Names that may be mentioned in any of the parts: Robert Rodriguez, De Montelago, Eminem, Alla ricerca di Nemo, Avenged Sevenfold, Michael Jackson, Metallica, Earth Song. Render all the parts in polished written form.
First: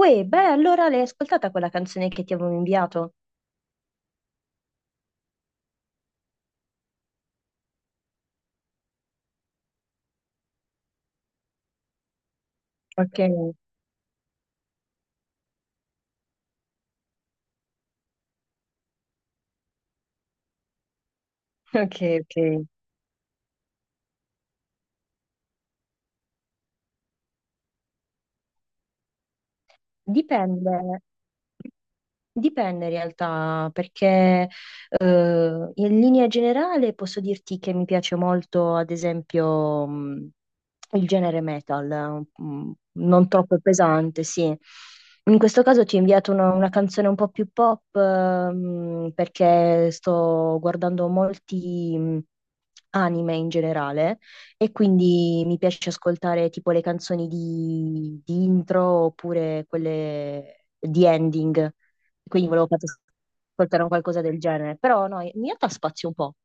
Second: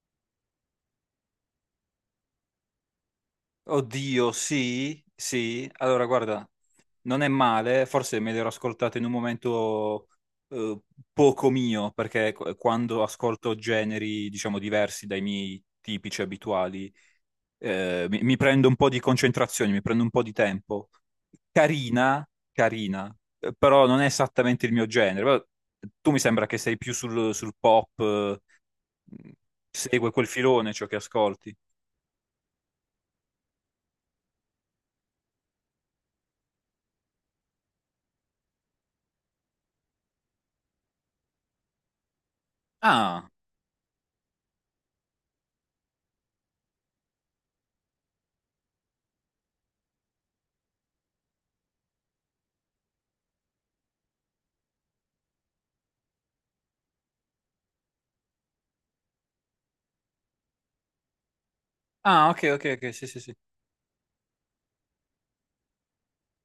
Uè, beh, allora l'hai ascoltata quella canzone che ti avevo inviato? Oddio, sì, sì. Allora, guarda, non è male, forse me l'ero ascoltato in un momento eh, poco mio, perché quando Ok, ascolto generi, diciamo, diversi dai miei tipici abituali, mi prendo un po' di concentrazione, mi prendo un po' di tempo. ok, Carina, ok. carina, però non è esattamente il mio genere. Però tu mi sembra che sei più sul pop, segue quel filone Dipende. ciò che ascolti. Dipende in realtà, perché in linea generale posso dirti che mi piace molto, ad esempio, il genere metal, non Ah, troppo pesante, sì. In questo caso ti ho inviato una canzone un po' più pop, perché sto guardando molti anime in generale e quindi mi piace ascoltare tipo le canzoni di intro oppure quelle di ending. ah, ok, Quindi ok, volevo farti ok, sì, sì, sì. ascoltare un qualcosa del genere. Però no, in realtà spazio un po'.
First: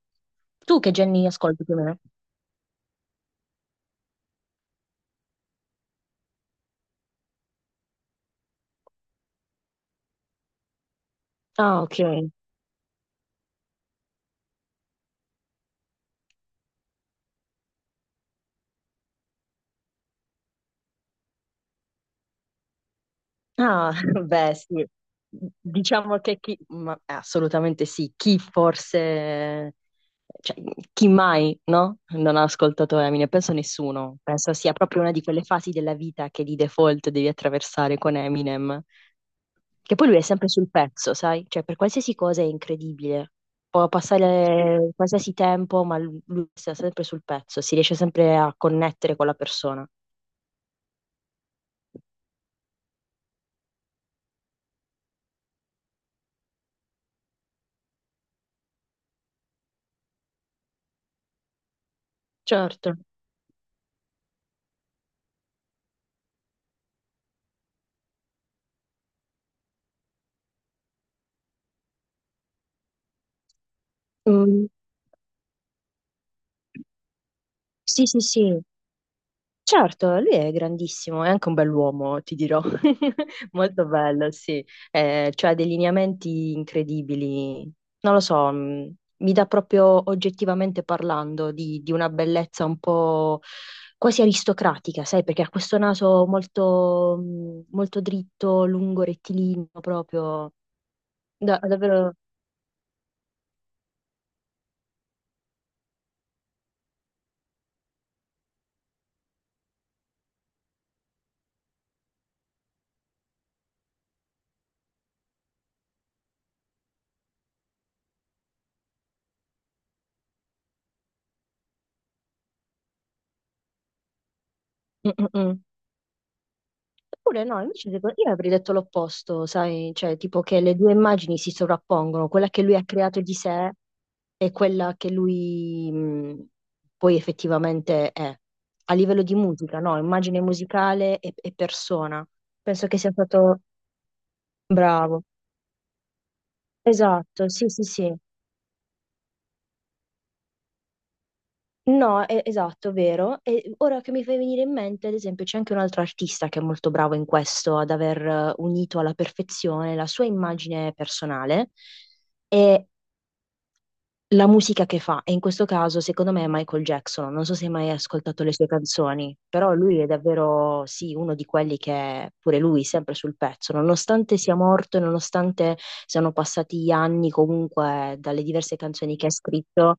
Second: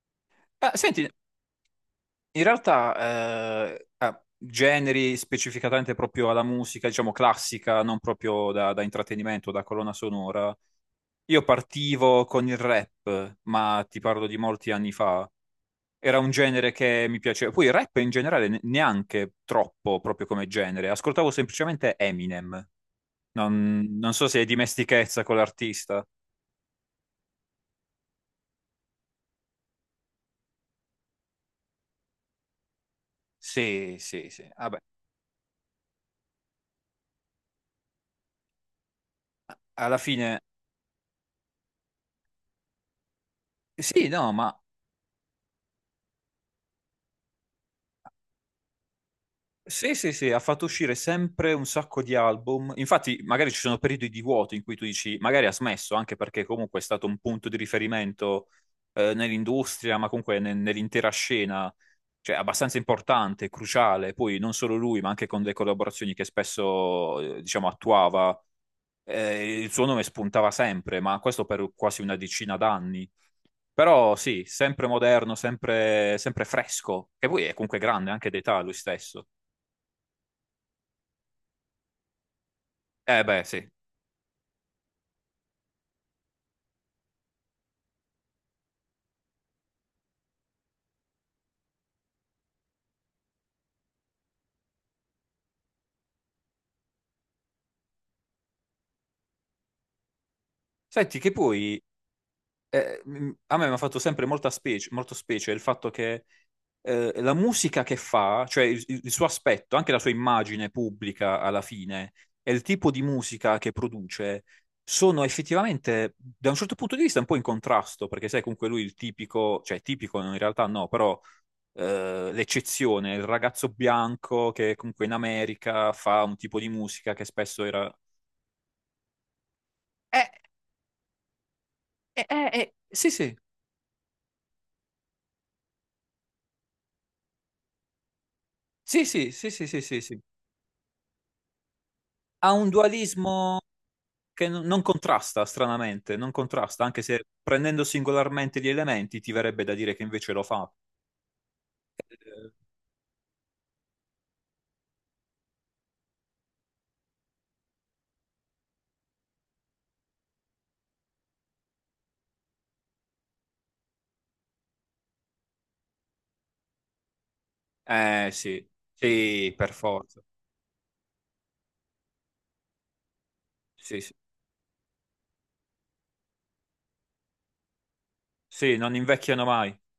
Ah, Tu che senti, generi ascolti più o meno? in realtà, generi specificatamente proprio alla musica, diciamo classica, non proprio da intrattenimento, da colonna sonora. Io Ah, ok. partivo con il rap, ma ti parlo di molti anni fa. Era un genere che mi piaceva. Poi il rap in generale neanche troppo proprio come genere. Ascoltavo semplicemente Eminem. Non, Ah, non so se è beh, sì. dimestichezza con l'artista. Diciamo che chi, ma assolutamente sì, chi forse, cioè, chi mai, no? Non ha ascoltato Eminem, penso Sì, nessuno. sì, sì. Penso sia Vabbè, proprio una di quelle fasi della vita che di default devi attraversare con Eminem. Che alla poi lui è fine, sempre sul pezzo, sai? Cioè, per qualsiasi cosa è incredibile. Può sì, no, ma passare qualsiasi tempo, ma lui sta sempre sul pezzo, si riesce sempre a connettere con la persona. sì, sì, sì, ha fatto uscire sempre un sacco di album. Infatti, magari ci sono periodi di vuoto in cui tu dici, magari ha smesso, anche perché comunque è stato un punto di riferimento nell'industria, ma comunque nell'intera scena, cioè abbastanza Certo. importante, cruciale. Poi non solo lui, ma anche con le collaborazioni che spesso, diciamo, attuava, il suo nome spuntava sempre, ma questo per quasi una decina d'anni. Però sì, Mm, sempre moderno, sempre, sempre fresco, che poi è comunque sì, grande sì, anche d'età sì. lui stesso. Certo, lui è grandissimo, è anche un bell'uomo, ti dirò. Eh beh, sì. Molto bello, sì. Cioè ha dei lineamenti incredibili. Non lo so, mi dà proprio oggettivamente parlando di una bellezza un po' quasi aristocratica, sai, perché ha questo naso molto, molto dritto, lungo, rettilineo, proprio. Senti, che poi Davvero. A me mi ha fatto sempre molta specie, molto specie il fatto che la musica che fa, cioè il suo aspetto, anche la sua immagine pubblica alla fine, e il tipo di musica che produce, sono effettivamente, da un certo punto di vista, un po' in contrasto, perché sai, comunque lui il tipico, cioè tipico in realtà no, però l'eccezione, il ragazzo bianco che comunque in Mm, mm, mm. America fa un tipo di musica che Eppure no, spesso invece era... io avrei detto l'opposto, sai, cioè Eh, tipo che le due immagini si sovrappongono, quella che lui ha sì, creato di sì, sé è quella che lui poi effettivamente è. A sì, livello sì, di sì, sì, musica, sì, no, sì. Sì. immagine musicale e persona. Ha un Penso che sia dualismo stato che non bravo. contrasta, stranamente, non contrasta, anche se Esatto, sì, sì, prendendo sì. singolarmente gli elementi ti verrebbe da dire che invece lo fa. No, è, esatto, vero. E ora che mi fai venire in mente, ad esempio, c'è anche un altro artista che è molto bravo in questo, ad aver unito alla perfezione la sua immagine personale e la musica che fa, e in questo caso secondo me è Michael Jackson, non so se hai mai Eh ascoltato le sì, sue canzoni, sì, per però lui è forza. davvero, sì, uno di quelli che è pure lui sempre sul pezzo, Sì, sì. nonostante sia morto e nonostante siano passati anni comunque dalle diverse Sì, non canzoni che ha invecchiano mai. scritto,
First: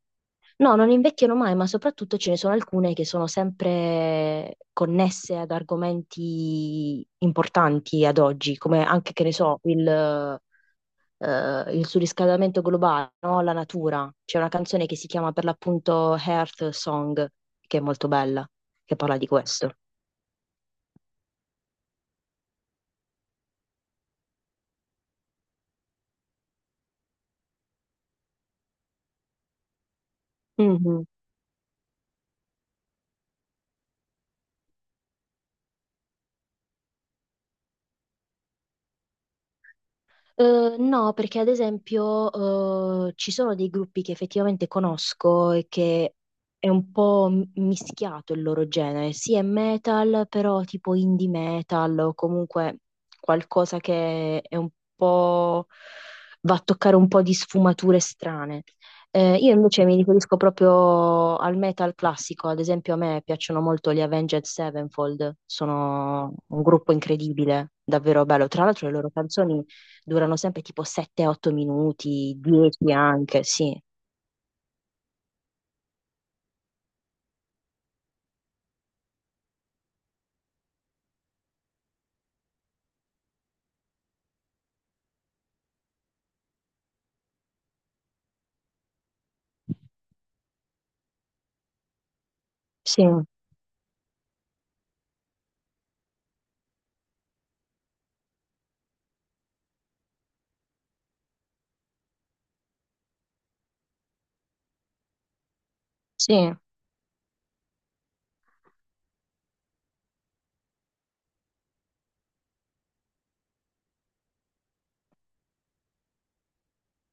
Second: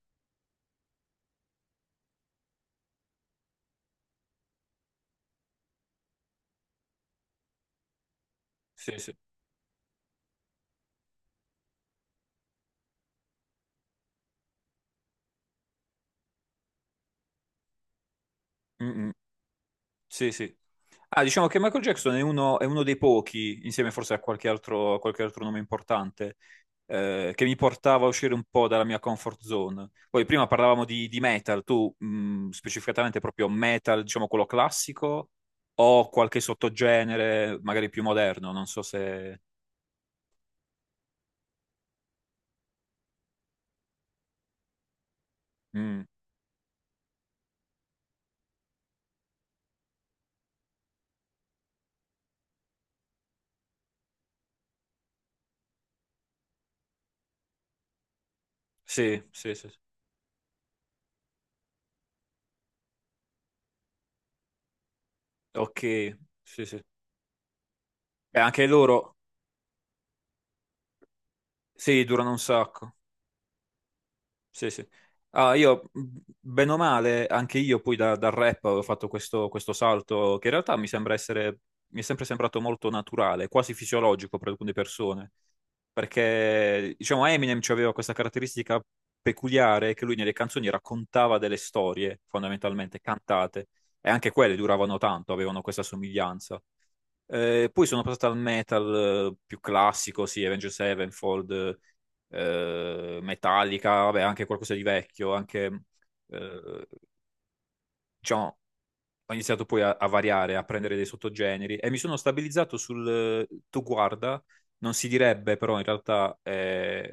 no, non invecchiano mai, ma soprattutto ce ne sono alcune che sono sempre connesse ad argomenti importanti ad oggi, come Sì, anche, sì. che ne so, il surriscaldamento globale, no? La natura. C'è una canzone che si chiama per l'appunto Earth Song, che è molto bella, Mm, che mm. parla di questo. Sì, sì. Ah, diciamo che Michael Jackson è uno dei pochi, insieme forse a qualche altro nome importante, che mi portava a uscire un po' dalla mia comfort zone. Poi prima parlavamo Mhm. di metal, tu specificatamente proprio metal, diciamo quello classico, o qualche sottogenere magari più moderno, non so se... No, perché ad esempio ci sono dei gruppi che effettivamente conosco e Mm, che è un po' mischiato il loro genere, sì è metal, però tipo indie metal o comunque qualcosa che è un po' va a toccare un po' di sfumature strane. sì, Io sì, sì. Sì. invece mi riferisco proprio al metal classico, ad esempio a me piacciono molto gli Avenged Sevenfold, Ok, sono un sì, sì. gruppo incredibile, davvero E bello. Tra anche l'altro le loro loro, canzoni durano sempre tipo 7-8 sì, durano minuti, un 10 sacco. anche, sì, Sì, sì. Ah, io, bene o male, anche io poi dal rap ho fatto questo salto che in realtà mi sembra essere, mi è sempre sembrato molto naturale, quasi fisiologico per alcune persone. Perché, diciamo, Eminem aveva questa caratteristica peculiare che lui nelle canzoni raccontava delle storie, fondamentalmente, sì, cantate. E anche quelle duravano tanto, avevano questa somiglianza. Poi sono passato al metal più classico, sì, Avenged Sevenfold, Metallica, vabbè, anche qualcosa di vecchio, anche, sì. eh, diciamo, ho iniziato poi a variare, a prendere dei sottogeneri e mi sono stabilizzato sul tu guarda, non si direbbe, però in realtà è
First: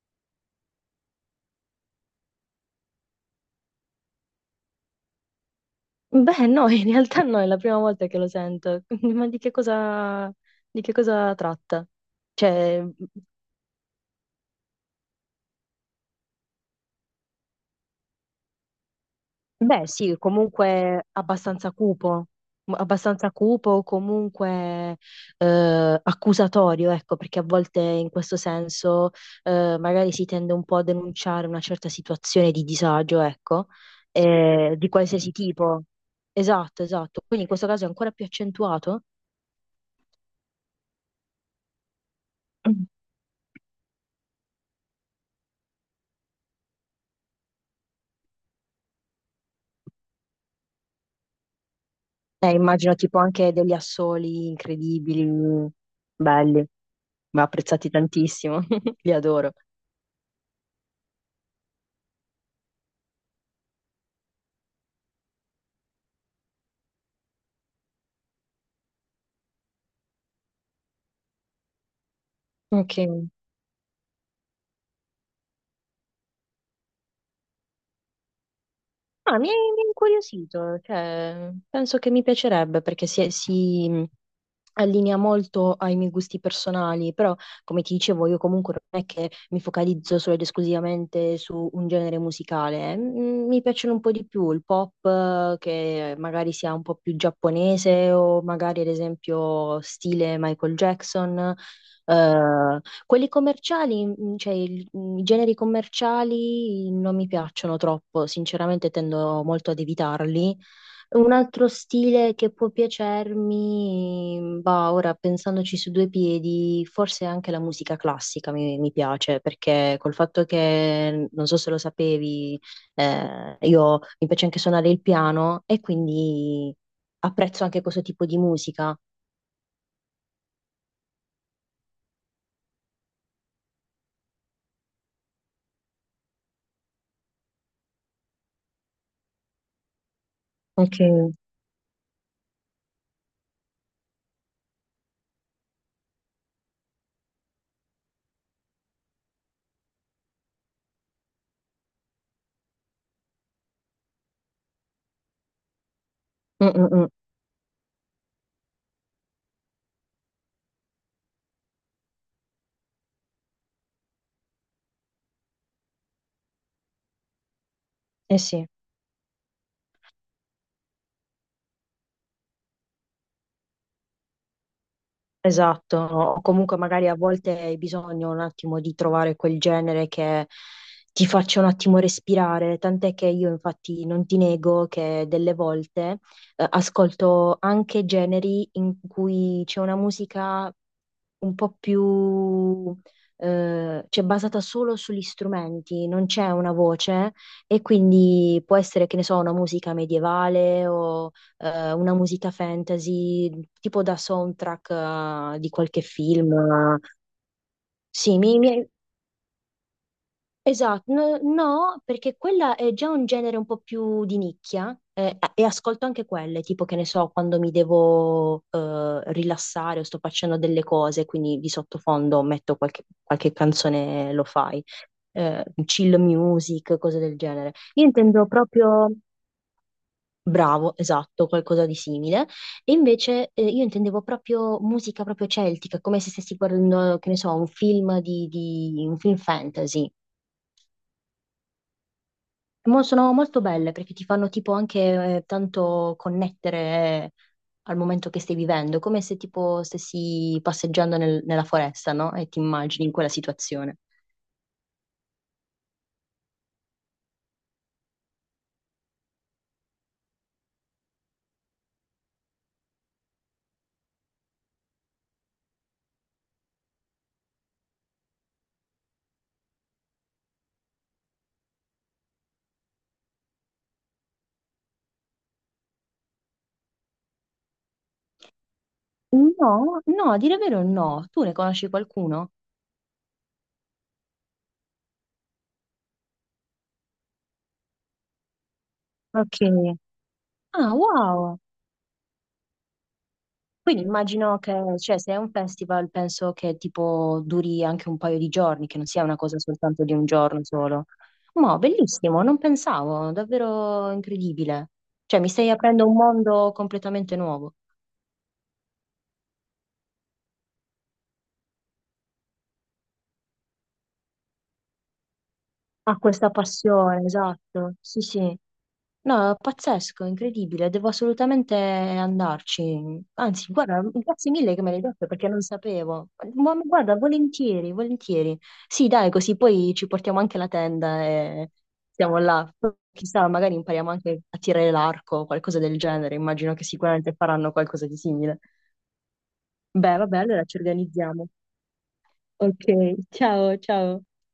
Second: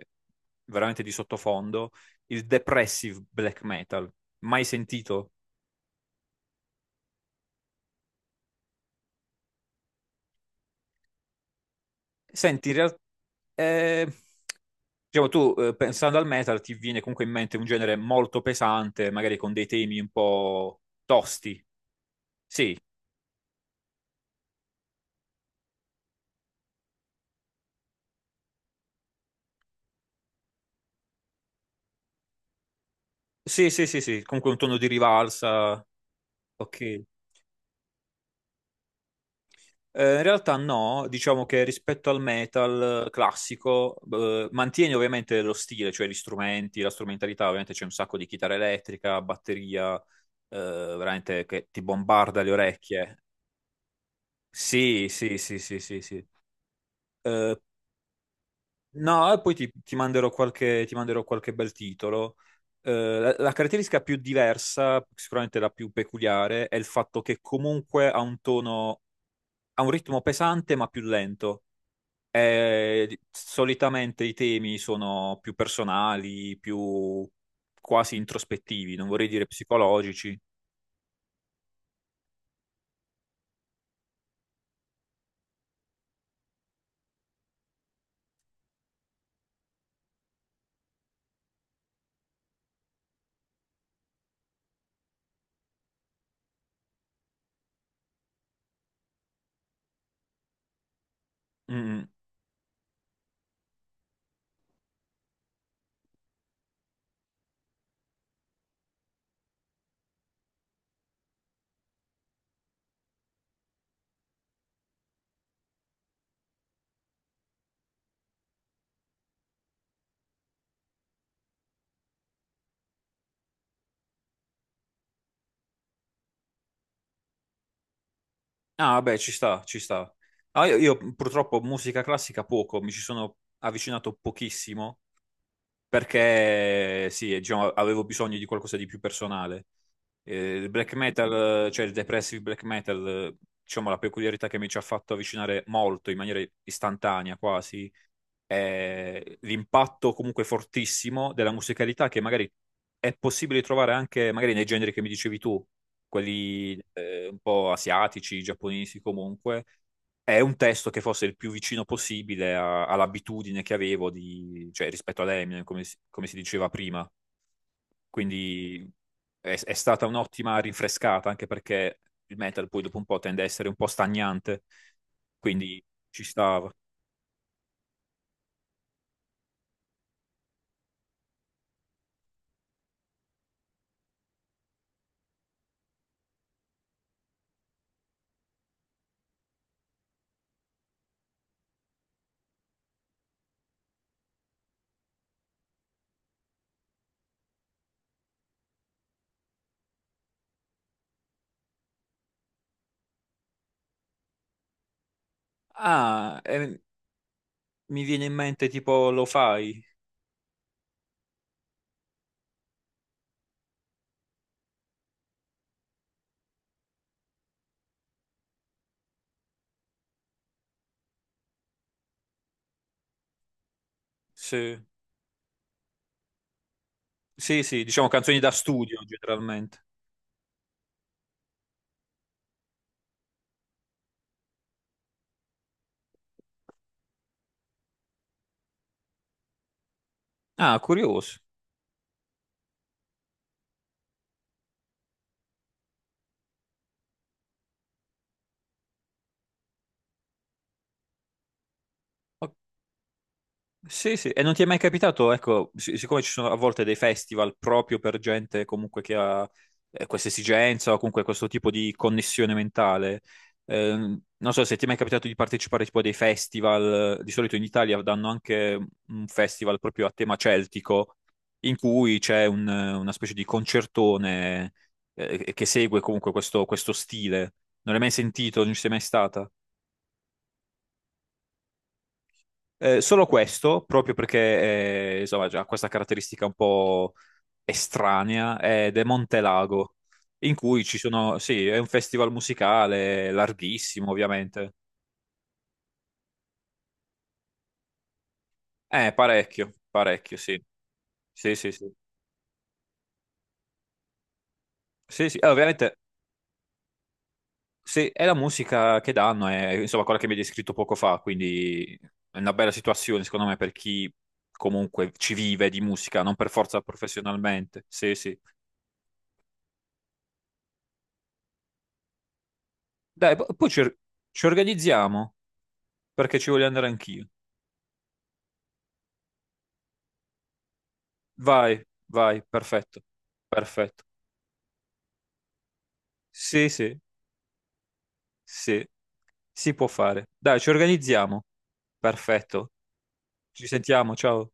veramente di sottofondo, il depressive black metal, mai sentito? Beh, no, in realtà no, è la prima volta che lo sento. Ma di che cosa tratta? Senti, in Cioè, realtà... Diciamo, tu pensando al metal ti viene comunque in mente un genere molto pesante, magari con dei beh, temi un sì, po' comunque tosti. abbastanza cupo, Sì, abbastanza cupo, comunque accusatorio, ecco, perché a volte in questo senso magari si tende un po' a denunciare una certa situazione di disagio, ecco, sì, sì, sì, sì, comunque un tono di di qualsiasi tipo. rivalsa. Esatto, Ok. esatto. Quindi in questo caso è ancora più accentuato. In realtà no, diciamo che rispetto al metal classico mantieni ovviamente lo stile, cioè gli strumenti, la strumentalità, ovviamente c'è un sacco di chitarra elettrica, batteria, eh, veramente che ti bombarda le Immagino tipo orecchie. anche degli assoli Sì, incredibili, sì, sì, sì, sì, sì. belli, ma Eh, apprezzati tantissimo, li No, e adoro. poi ti manderò qualche bel titolo. La caratteristica più diversa, sicuramente la più peculiare, è il fatto che comunque ha un tono, ha un ritmo pesante ma più lento. Ok. E solitamente i temi sono più personali, più quasi introspettivi, non vorrei Ah, dire mi è psicologici. incuriosito, cioè, penso che mi piacerebbe perché allinea molto ai miei gusti personali, però come ti dicevo io comunque non è che mi focalizzo solo ed esclusivamente su un genere musicale. Mm, mi piacciono un po' di più il pop che magari sia un po' più giapponese o magari ad esempio stile Michael Jackson. Mm. Eh, quelli commerciali, mm, cioè i generi commerciali non mi piacciono troppo, sinceramente tendo molto ad evitarli. Un altro stile che può piacermi, bah, ora pensandoci su due piedi, forse anche la musica classica mi piace, perché col fatto che, non so se lo sapevi, io mi piace anche suonare il piano e quindi apprezzo anche questo tipo di musica. Ah, beh, ci sta, ci sta. Ah, io purtroppo musica classica poco, mi ci sono avvicinato pochissimo perché sì, diciamo, avevo bisogno di qualcosa di più personale. Il black Ok. Mm, metal, cioè il depressive black metal, diciamo la peculiarità che mi ci ha fatto avvicinare molto, in maniera istantanea quasi, l'impatto comunque fortissimo della musicalità che magari è possibile trovare anche magari nei generi che mi dicevi tu, mm, quelli mm. Un po' asiatici, giapponesi comunque. È un testo che fosse il più vicino possibile all'abitudine che avevo di, cioè, rispetto ad Eminem, come si diceva prima. Eh sì. Quindi è stata un'ottima rinfrescata, anche perché il metal poi dopo un po' tende a essere un po' stagnante, quindi Esatto, ci o stava. comunque magari a volte hai bisogno un attimo di trovare quel genere che ti faccia un attimo respirare, tant'è che io infatti non ti nego che delle volte ascolto anche generi in cui c'è una musica un po' più, cioè basata solo sugli strumenti, non c'è una voce e quindi può essere, che ne so, una musica medievale o una musica fantasy, tipo da soundtrack di qualche Ah, film. Mi viene in Sì, mente tipo lo fai? esatto, no, no, perché quella è già un genere un po' più di nicchia e ascolto anche quelle, tipo che ne so, quando mi devo rilassare o sto facendo delle cose, quindi di sottofondo metto qualche, qualche canzone Sì. lo-fi, chill music, cose del Sì, genere. sì, Io diciamo canzoni intendo da studio proprio, generalmente. bravo, esatto, qualcosa di simile, e invece io intendevo proprio musica proprio celtica, come se stessi guardando, che ne so, un film un film fantasy. Ah, curioso. Sono molto belle perché ti fanno tipo anche tanto connettere eh, al momento che stai vivendo, come se tipo stessi passeggiando nella foresta, no? E Ok. ti immagini in quella situazione. Sì, sì, e non ti è mai capitato, ecco, siccome ci sono a volte dei festival proprio per gente comunque che ha questa esigenza o comunque questo tipo di connessione mentale, non so se ti è mai capitato di partecipare tipo a dei festival, di solito in Italia danno anche un festival proprio a tema celtico, in cui c'è una specie di concertone che segue comunque questo stile. Non l'hai mai sentito, non ci sei mai stata? No, no, a dire vero no. Tu ne conosci qualcuno? Solo questo, proprio perché insomma, ha questa caratteristica un po' estranea, è De Ok. Montelago, in cui Ah, ci sono, wow. sì, è un festival musicale Quindi larghissimo, immagino ovviamente. che, cioè, se è un festival, penso che tipo duri anche un paio di giorni, che non sia una cosa Parecchio, soltanto di un parecchio, giorno sì. solo. Sì, sì, Ma sì. bellissimo, non pensavo, davvero incredibile. Sì, sì, Cioè, mi stai ovviamente, aprendo un mondo completamente nuovo. sì, è la musica che danno, è insomma quella che mi hai descritto poco fa, quindi è una bella situazione, secondo me, per chi comunque ci vive di Ha musica, non per questa forza passione, professionalmente. esatto. Sì, Sì, sì. sì. No, è pazzesco, incredibile, devo assolutamente andarci. Dai, poi Anzi, guarda, ci grazie mille che me l'hai detto organizziamo. perché non sapevo. Perché ci voglio Ma andare guarda, anch'io. volentieri, volentieri. Sì, dai, così poi ci portiamo anche la tenda e Vai, siamo vai, là. Poi, perfetto, chissà, magari perfetto. impariamo anche a tirare l'arco o qualcosa del genere. Sì, Immagino che sì, sicuramente faranno qualcosa di simile. sì, si può Beh, fare. vabbè, Dai, allora ci ci organizziamo. organizziamo. Perfetto. Ok, Ci ciao, sentiamo, ciao. ciao.